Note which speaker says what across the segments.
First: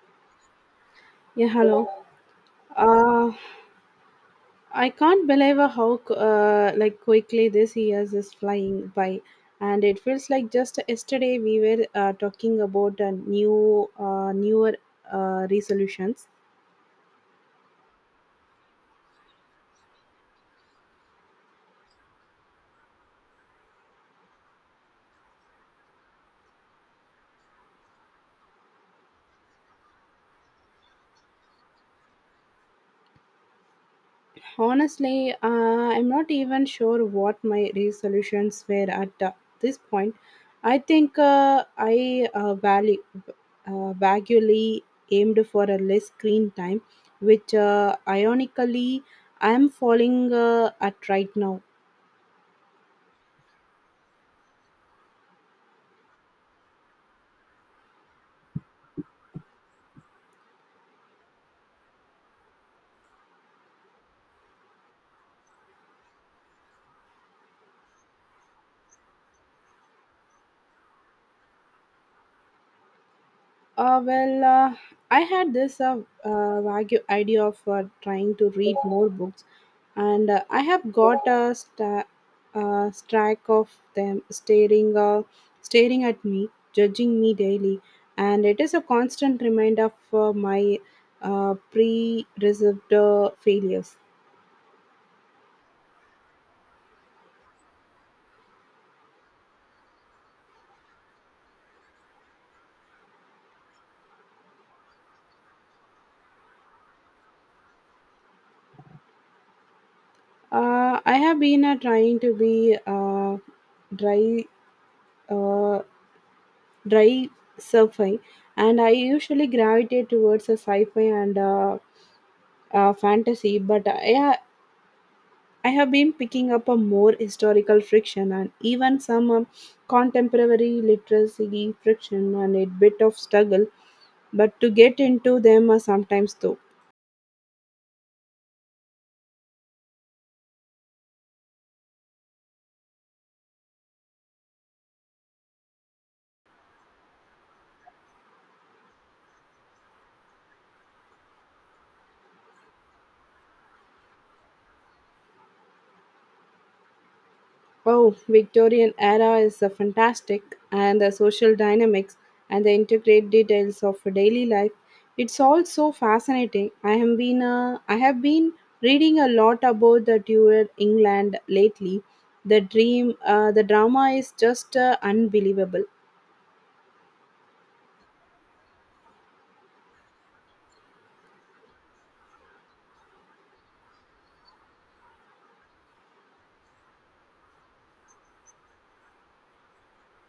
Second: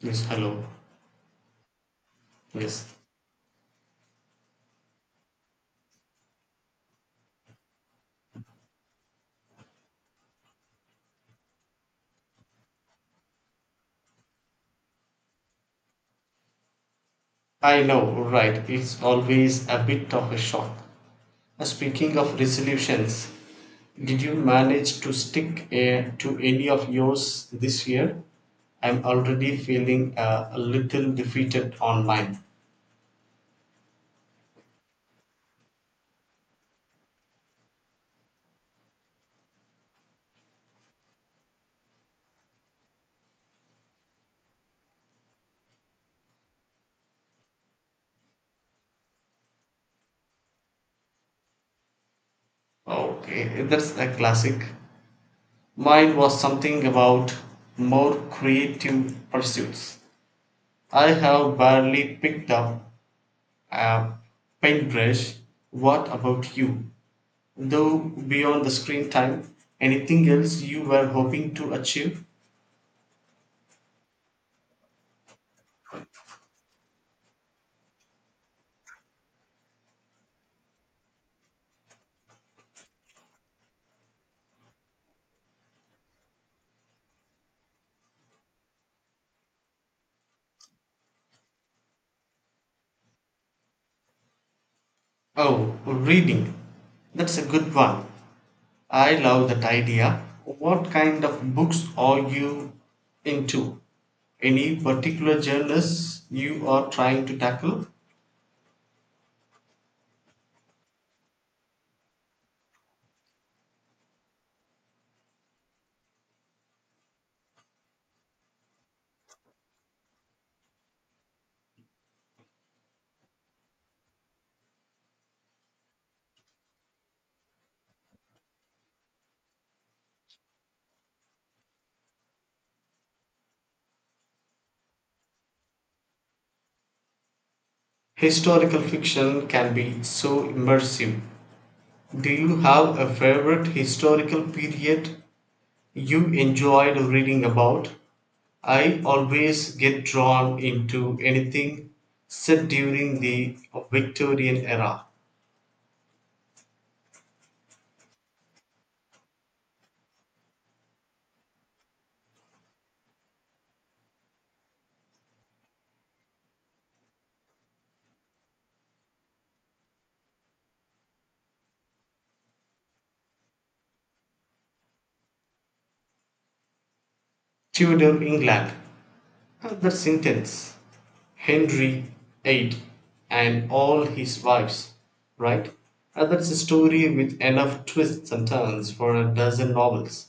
Speaker 1: Yes, hello.
Speaker 2: Yeah, hello.
Speaker 1: Yes.
Speaker 2: Uh, I can't believe how like quickly this year is flying by, and it feels like just yesterday we were talking about newer resolutions.
Speaker 1: I know, right. It's always a bit of a shock. Speaking of resolutions, did you manage to stick to any of yours this year? I'm already feeling a little defeated on mine.
Speaker 2: Honestly, I'm not even sure what my resolutions were at this point. I think I vaguely aimed for a less screen time, which ironically I'm falling at right now.
Speaker 1: Okay, that's a classic. Mine was something about more creative pursuits. I have barely picked up a paintbrush. What about you, though? Beyond the screen time, anything else you were hoping to achieve?
Speaker 2: Well, I had this vague idea of trying to read more books, and I have got a stack of them staring, staring at me, judging me daily, and it is a constant reminder for my pre-reserved failures.
Speaker 1: Oh, reading, that's a good one. I love that idea. What kind of books are you into? Any particular genres you are trying to tackle?
Speaker 2: I have been trying to be dry. Uh, Dry sci-fi, and I usually gravitate towards a sci-fi and fantasy. But I have been picking up a more historical friction and even some contemporary literacy friction and a bit of struggle, but to get into them sometimes though.
Speaker 1: Historical fiction can be so immersive. Do you have a favorite historical period you enjoyed reading about? I always get drawn into anything set during the Victorian era.
Speaker 2: Oh, Victorian era is fantastic, and the social dynamics and the intricate details of daily life. It's all so fascinating. I have been reading a lot about the Tudor England lately. The dream, the drama is just unbelievable.
Speaker 1: Tudor England, that's intense. Henry VIII and all his wives, right? That's a story with enough twists and turns for a dozen novels.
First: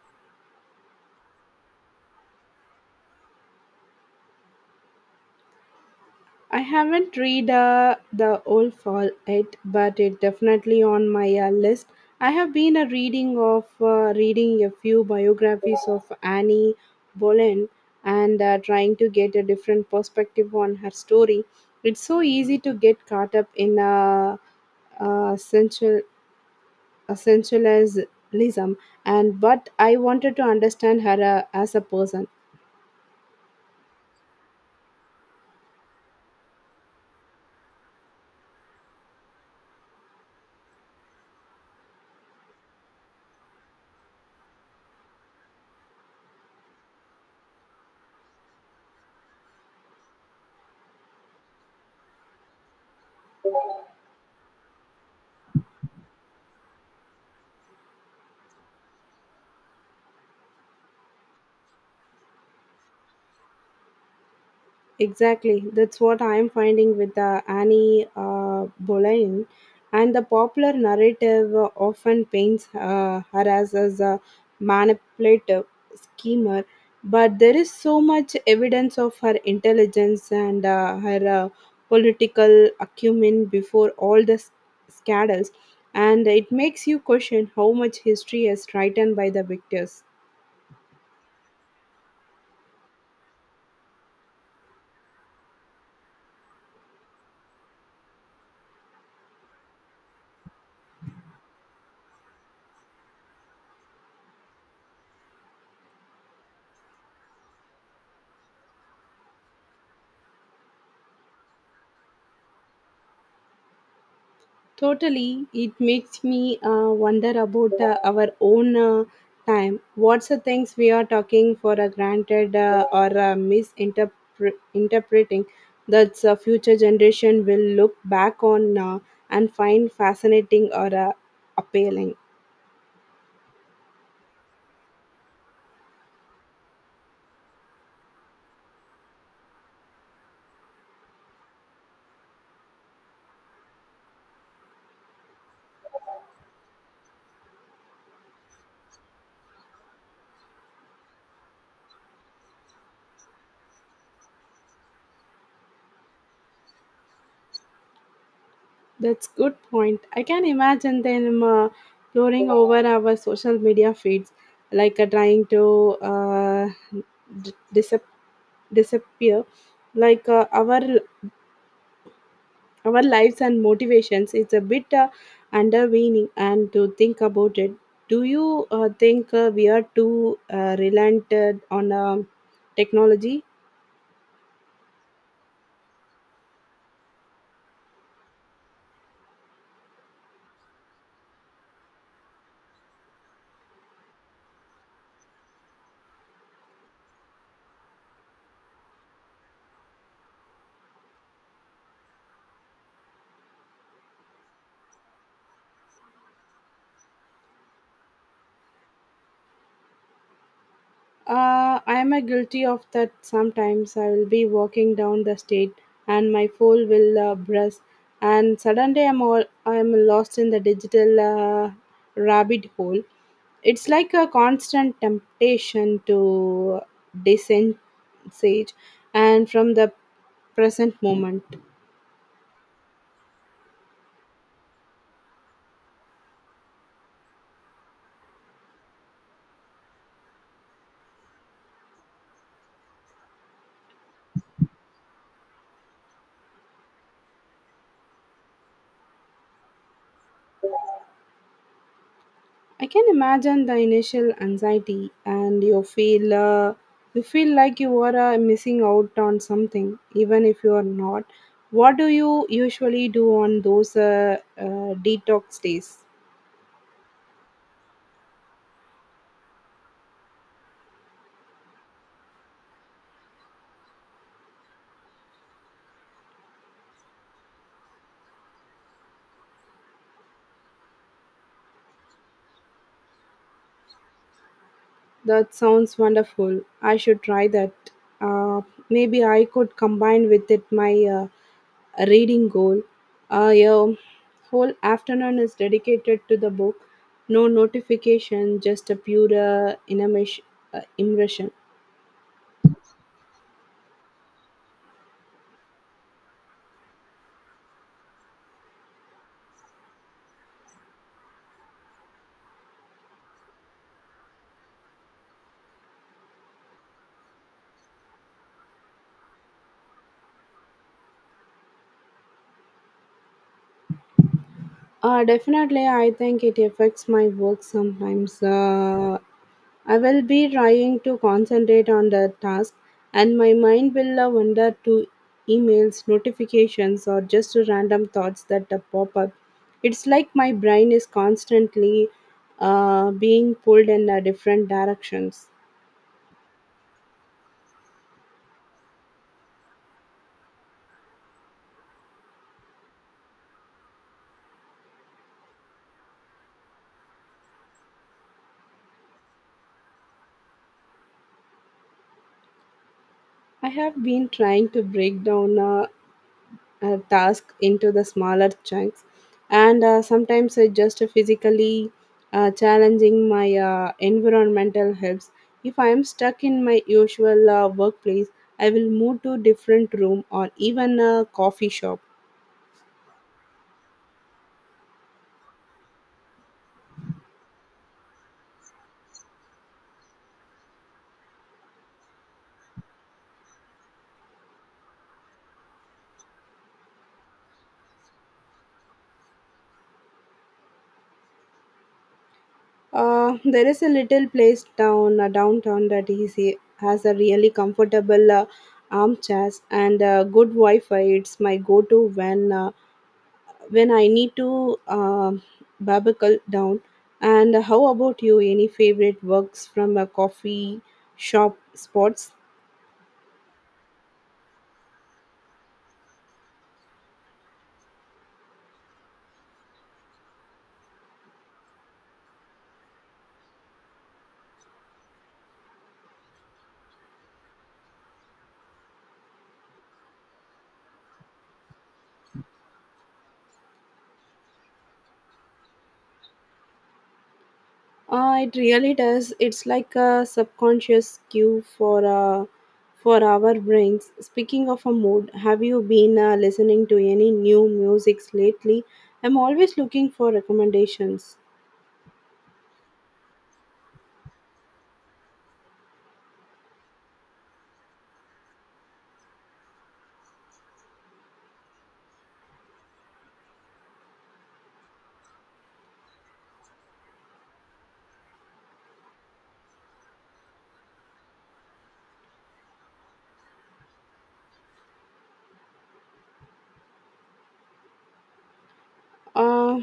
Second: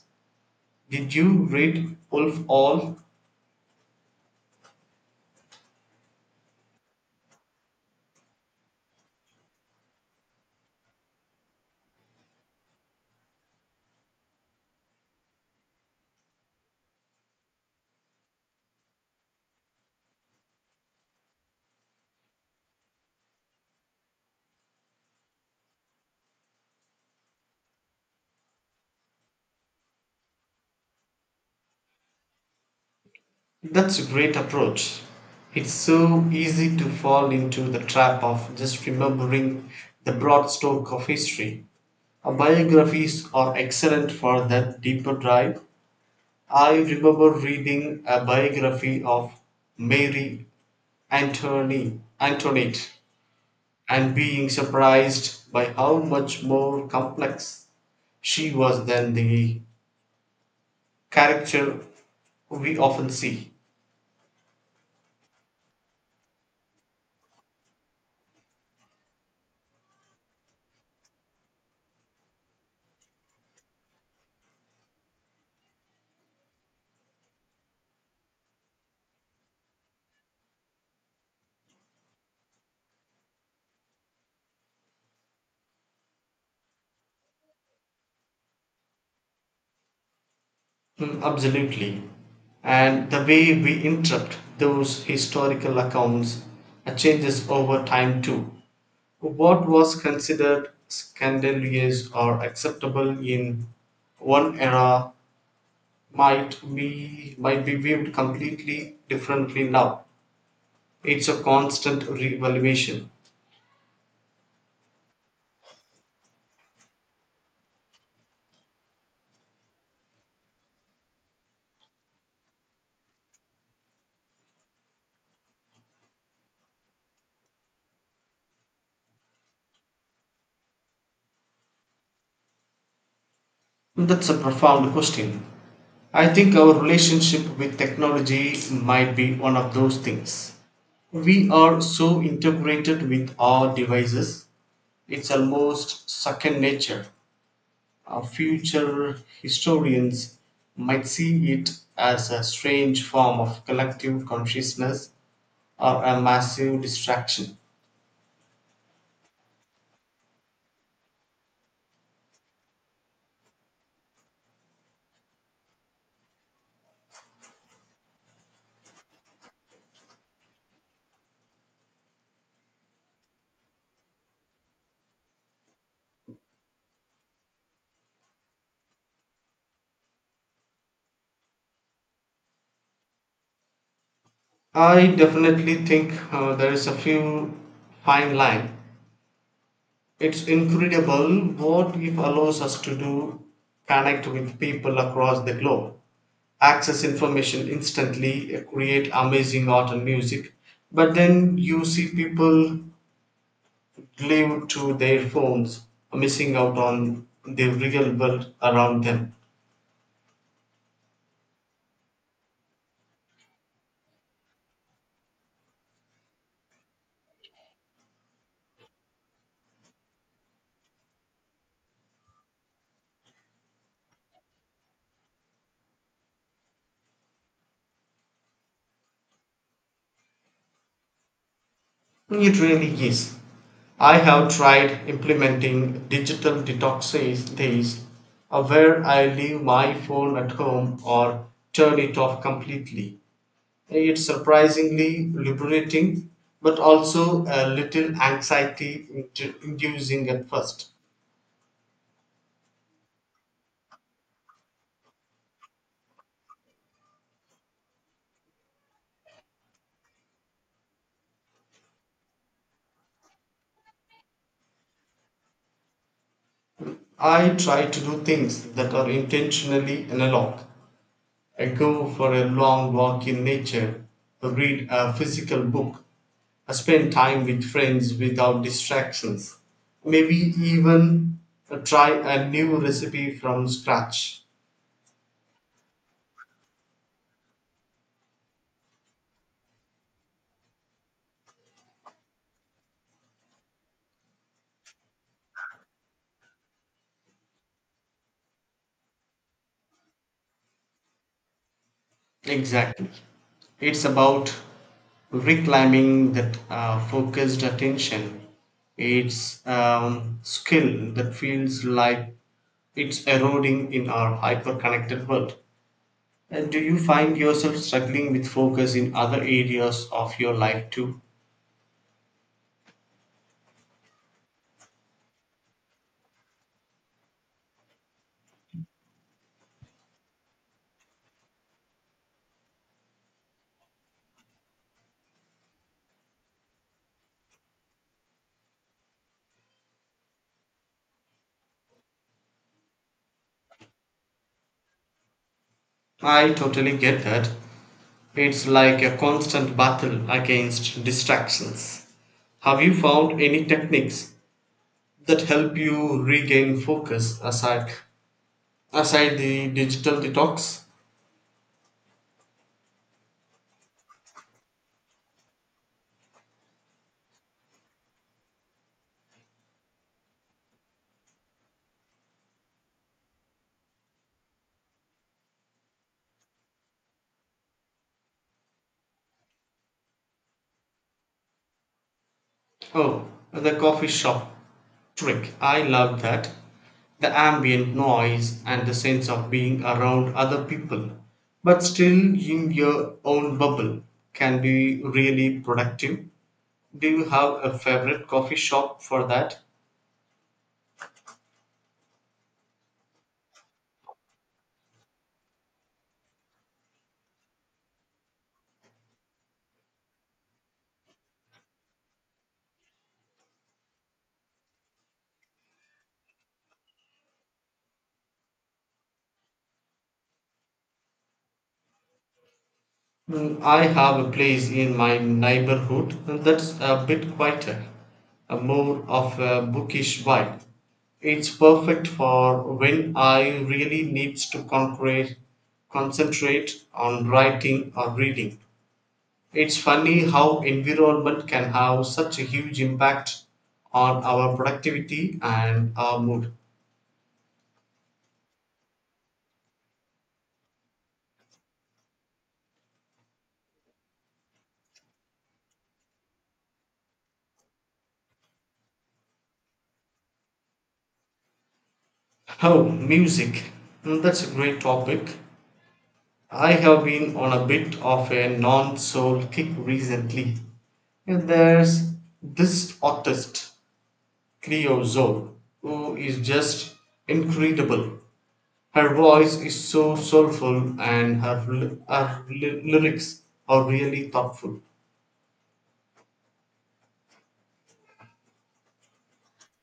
Speaker 1: Did you read Wolf All?
Speaker 2: I haven't read The Old Fall yet, but it definitely on my list. I have been a reading of reading a few biographies of Annie Boleyn and trying to get a different perspective on her story. It's so easy to get caught up in uh, essential essentialism, and but I wanted to understand her as a person.
Speaker 1: That's a great approach. It's so easy to fall into the trap of just remembering the broad stroke of history. Biographies are excellent for that deeper dive. I remember reading a biography of Mary Antony, Antoinette, and being surprised by how much more complex she was than the character we often see.
Speaker 2: Exactly. That's what I am finding with Annie Boleyn. And the popular narrative often paints her as a manipulative schemer, but there is so much evidence of her intelligence and her political acumen before all the scandals, and it makes you question how much history is written by the victors.
Speaker 1: Mm, absolutely. And the way we interpret those historical accounts changes over time too. What was considered scandalous or acceptable in one era might be viewed completely differently now. It's a constant reevaluation.
Speaker 2: Totally, it makes me wonder about our own time. What's the things we are talking for granted or misinterpreting that future generation will look back on and find fascinating or appealing.
Speaker 1: That's a profound question. I think our relationship with technology might be one of those things. We are so integrated with our devices, it's almost second nature. Our future historians might see it as a strange form of collective consciousness or a massive distraction.
Speaker 2: That's good point. I can imagine them pouring over our social media feeds, like trying to d- disap- disappear like our lives and motivations. It's a bit underweening. And to think about it, do you think we are too relented on technology?
Speaker 1: I definitely think there is a few fine line. It's incredible what it allows us to do: connect with people across the globe, access information instantly, create amazing art and music. But then you see people glued to their phones, missing out on the real world around them.
Speaker 2: I am a guilty of that. Sometimes I will be walking down the street and my phone will buzz, and suddenly I'm lost in the digital rabbit hole. It's like a constant temptation to descend sage and from the present moment.
Speaker 1: It really is. I have tried implementing digital detoxes days, where I leave my phone at home or turn it off completely. It's surprisingly liberating, but also a little inducing at first.
Speaker 2: I can imagine the initial anxiety, and you feel like you are missing out on something, even if you are not. What do you usually do on those detox days?
Speaker 1: I try to do things that are intentionally analog. I go for a long walk in nature, read a physical book, I spend time with friends without distractions, maybe even try a new recipe from scratch.
Speaker 2: That sounds wonderful. I should try that. Uh, Maybe I could combine with it my reading goal. Yeah, whole afternoon is dedicated to the book, no notification, just a pure immersion.
Speaker 1: Exactly. It's about reclaiming that focused attention. It's skill that feels like it's eroding in our hyper-connected world. And do you find yourself struggling with focus in other areas of your life too?
Speaker 2: Definitely. I think it affects my work sometimes. I will be trying to concentrate on the task and my mind will wander to emails, notifications, or just to random thoughts that pop up. It's like my brain is constantly being pulled in different directions.
Speaker 1: I totally get that. It's like a constant battle against distractions. Have you found any techniques that help you regain focus aside the digital detox?
Speaker 2: I have been trying to break down task into the smaller chunks, and sometimes I just physically challenging my environmental helps. If I am stuck in my usual workplace, I will move to different room or even a coffee shop.
Speaker 1: Oh, the coffee shop trick. I love that. The ambient noise and the sense of being around other people, but still in your own bubble, can be really productive. Do you have a favorite coffee shop for that?
Speaker 2: There is a little place down downtown that is a, has a really comfortable armchairs and good wi-fi. It's my go-to when I need to barbacle down. And how about you? Any favorite works from a coffee shop spots?
Speaker 1: Mm, I have a place in my neighborhood that's a bit quieter, a more of a bookish vibe. It's perfect for when I really needs to concentrate on writing or reading. It's funny how environment can have such a huge impact on our productivity and our mood.
Speaker 2: It really does. It's like a subconscious cue for our brains. Speaking of a mood, have you been listening to any new musics lately? I'm always looking for recommendations.
Speaker 1: Oh, music. Mm, that's a great topic. I have been on a bit of a non soul kick recently. There's this artist, Cleo Zoe, who is just incredible. Her voice is so soulful and her lyrics are really thoughtful.
Speaker 2: Uh,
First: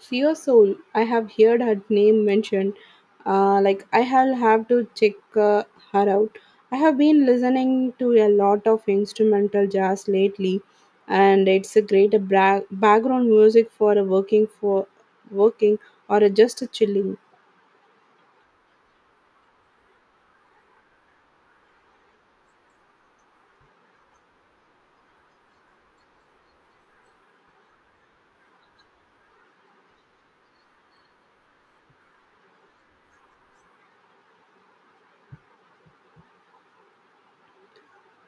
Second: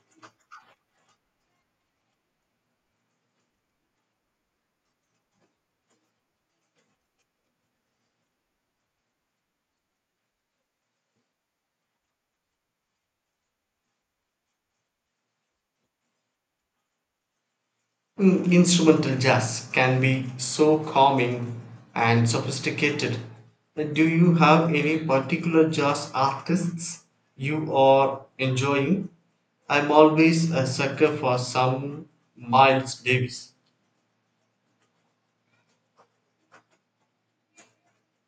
Speaker 2: Sia Soul, I have heard her name mentioned. Like, I have to check her out. I have been listening to a lot of instrumental jazz lately, and it's a great background music for a working for working or a just a chilling.
Speaker 1: Mm, instrumental jazz can be so calming and sophisticated. Do you have any particular jazz artists you are enjoying? I'm always a sucker for some Miles Davis.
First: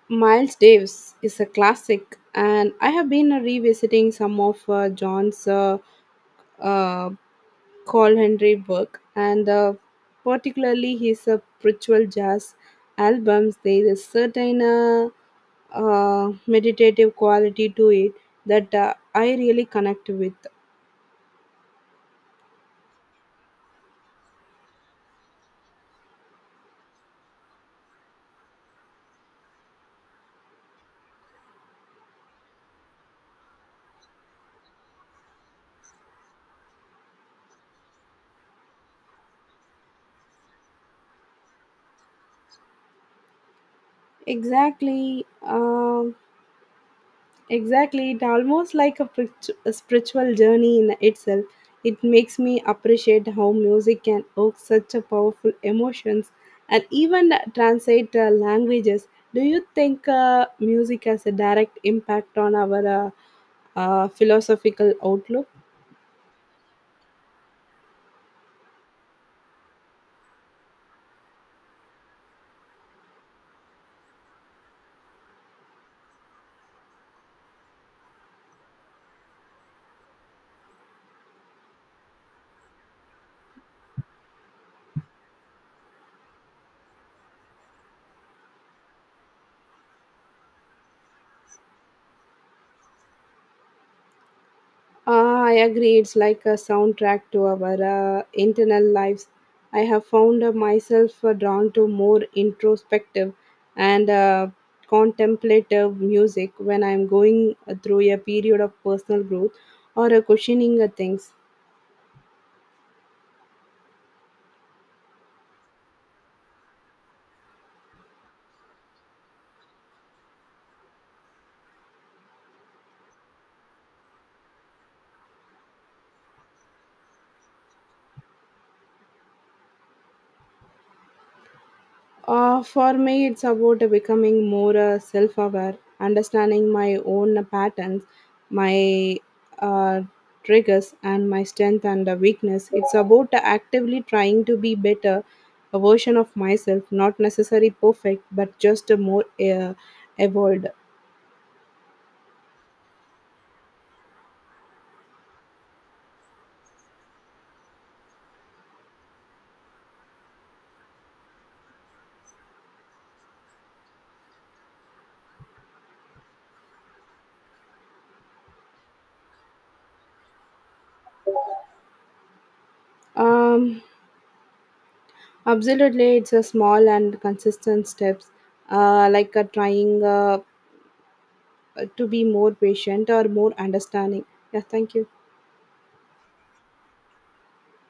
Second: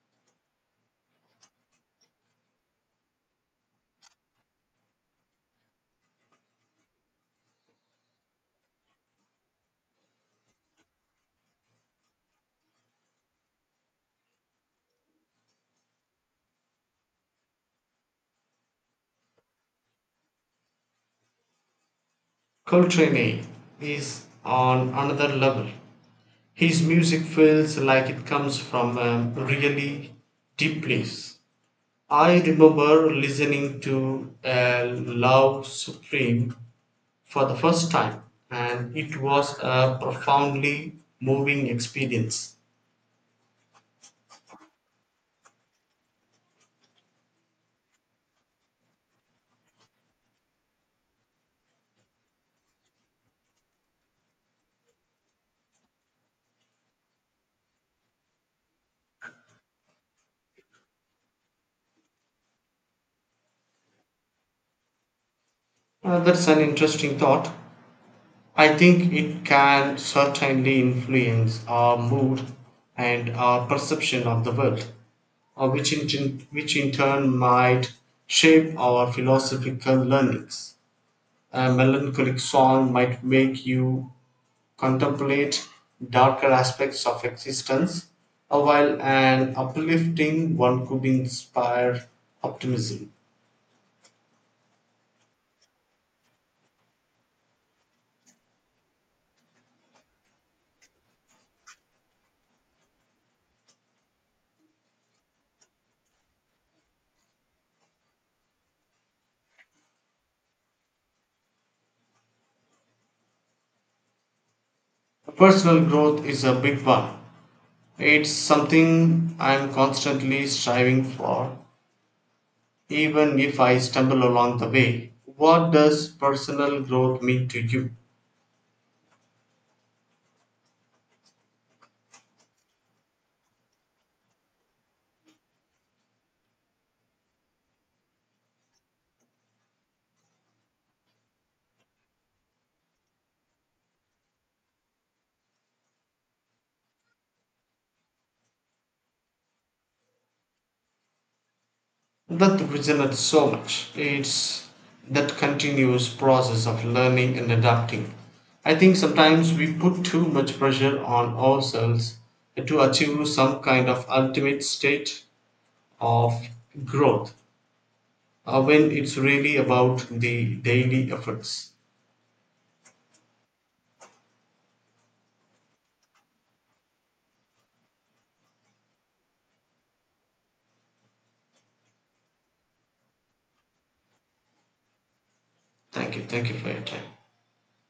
Speaker 2: Miles Davis is a classic, and I have been revisiting some of John's uh, called Henry Burke, and particularly his spiritual jazz albums. There is a certain meditative quality to it that I really connect with.
Speaker 1: Coltrane is on another level. His music feels like it comes from a really deep place. I remember listening to A Love Supreme for the first time, and it was a profoundly moving experience.
Speaker 2: Exactly. Um Exactly, it almost like a, a spiritual journey in itself. It makes me appreciate how music can evoke such a powerful emotions and even translate languages. Do you think music has a direct impact on our philosophical outlook?
Speaker 1: That's an interesting thought. I think it can certainly influence our mood and our perception of the world, uh, which, in, which in turn might shape our philosophical learnings. A melancholic song might make you contemplate darker aspects of existence, while an uplifting one could inspire optimism.
Speaker 2: Ah, I agree. It's like a soundtrack to our internal lives. I have found myself drawn to more introspective and contemplative music when I'm going through a period of personal growth or questioning things.
Speaker 1: Personal growth is a big one. It's something I'm constantly striving for, even if I stumble along the way. What does personal growth mean to you?
Speaker 2: For me, it's about becoming more self aware, understanding my own patterns, my uh, triggers, and my strength and weakness. It's about actively trying to be better a version of myself, not necessarily perfect, but just a more evolved.
Speaker 1: That resonates so much. It's that continuous process of learning and adapting. I think sometimes we put too much pressure on ourselves to achieve some kind of ultimate state of growth when it's really about the daily efforts.
Speaker 2: Um, Absolutely, it's a small and consistent steps, like trying to be more patient or more understanding. Yeah, thank you.
Speaker 1: Thank you. Thank you for your time.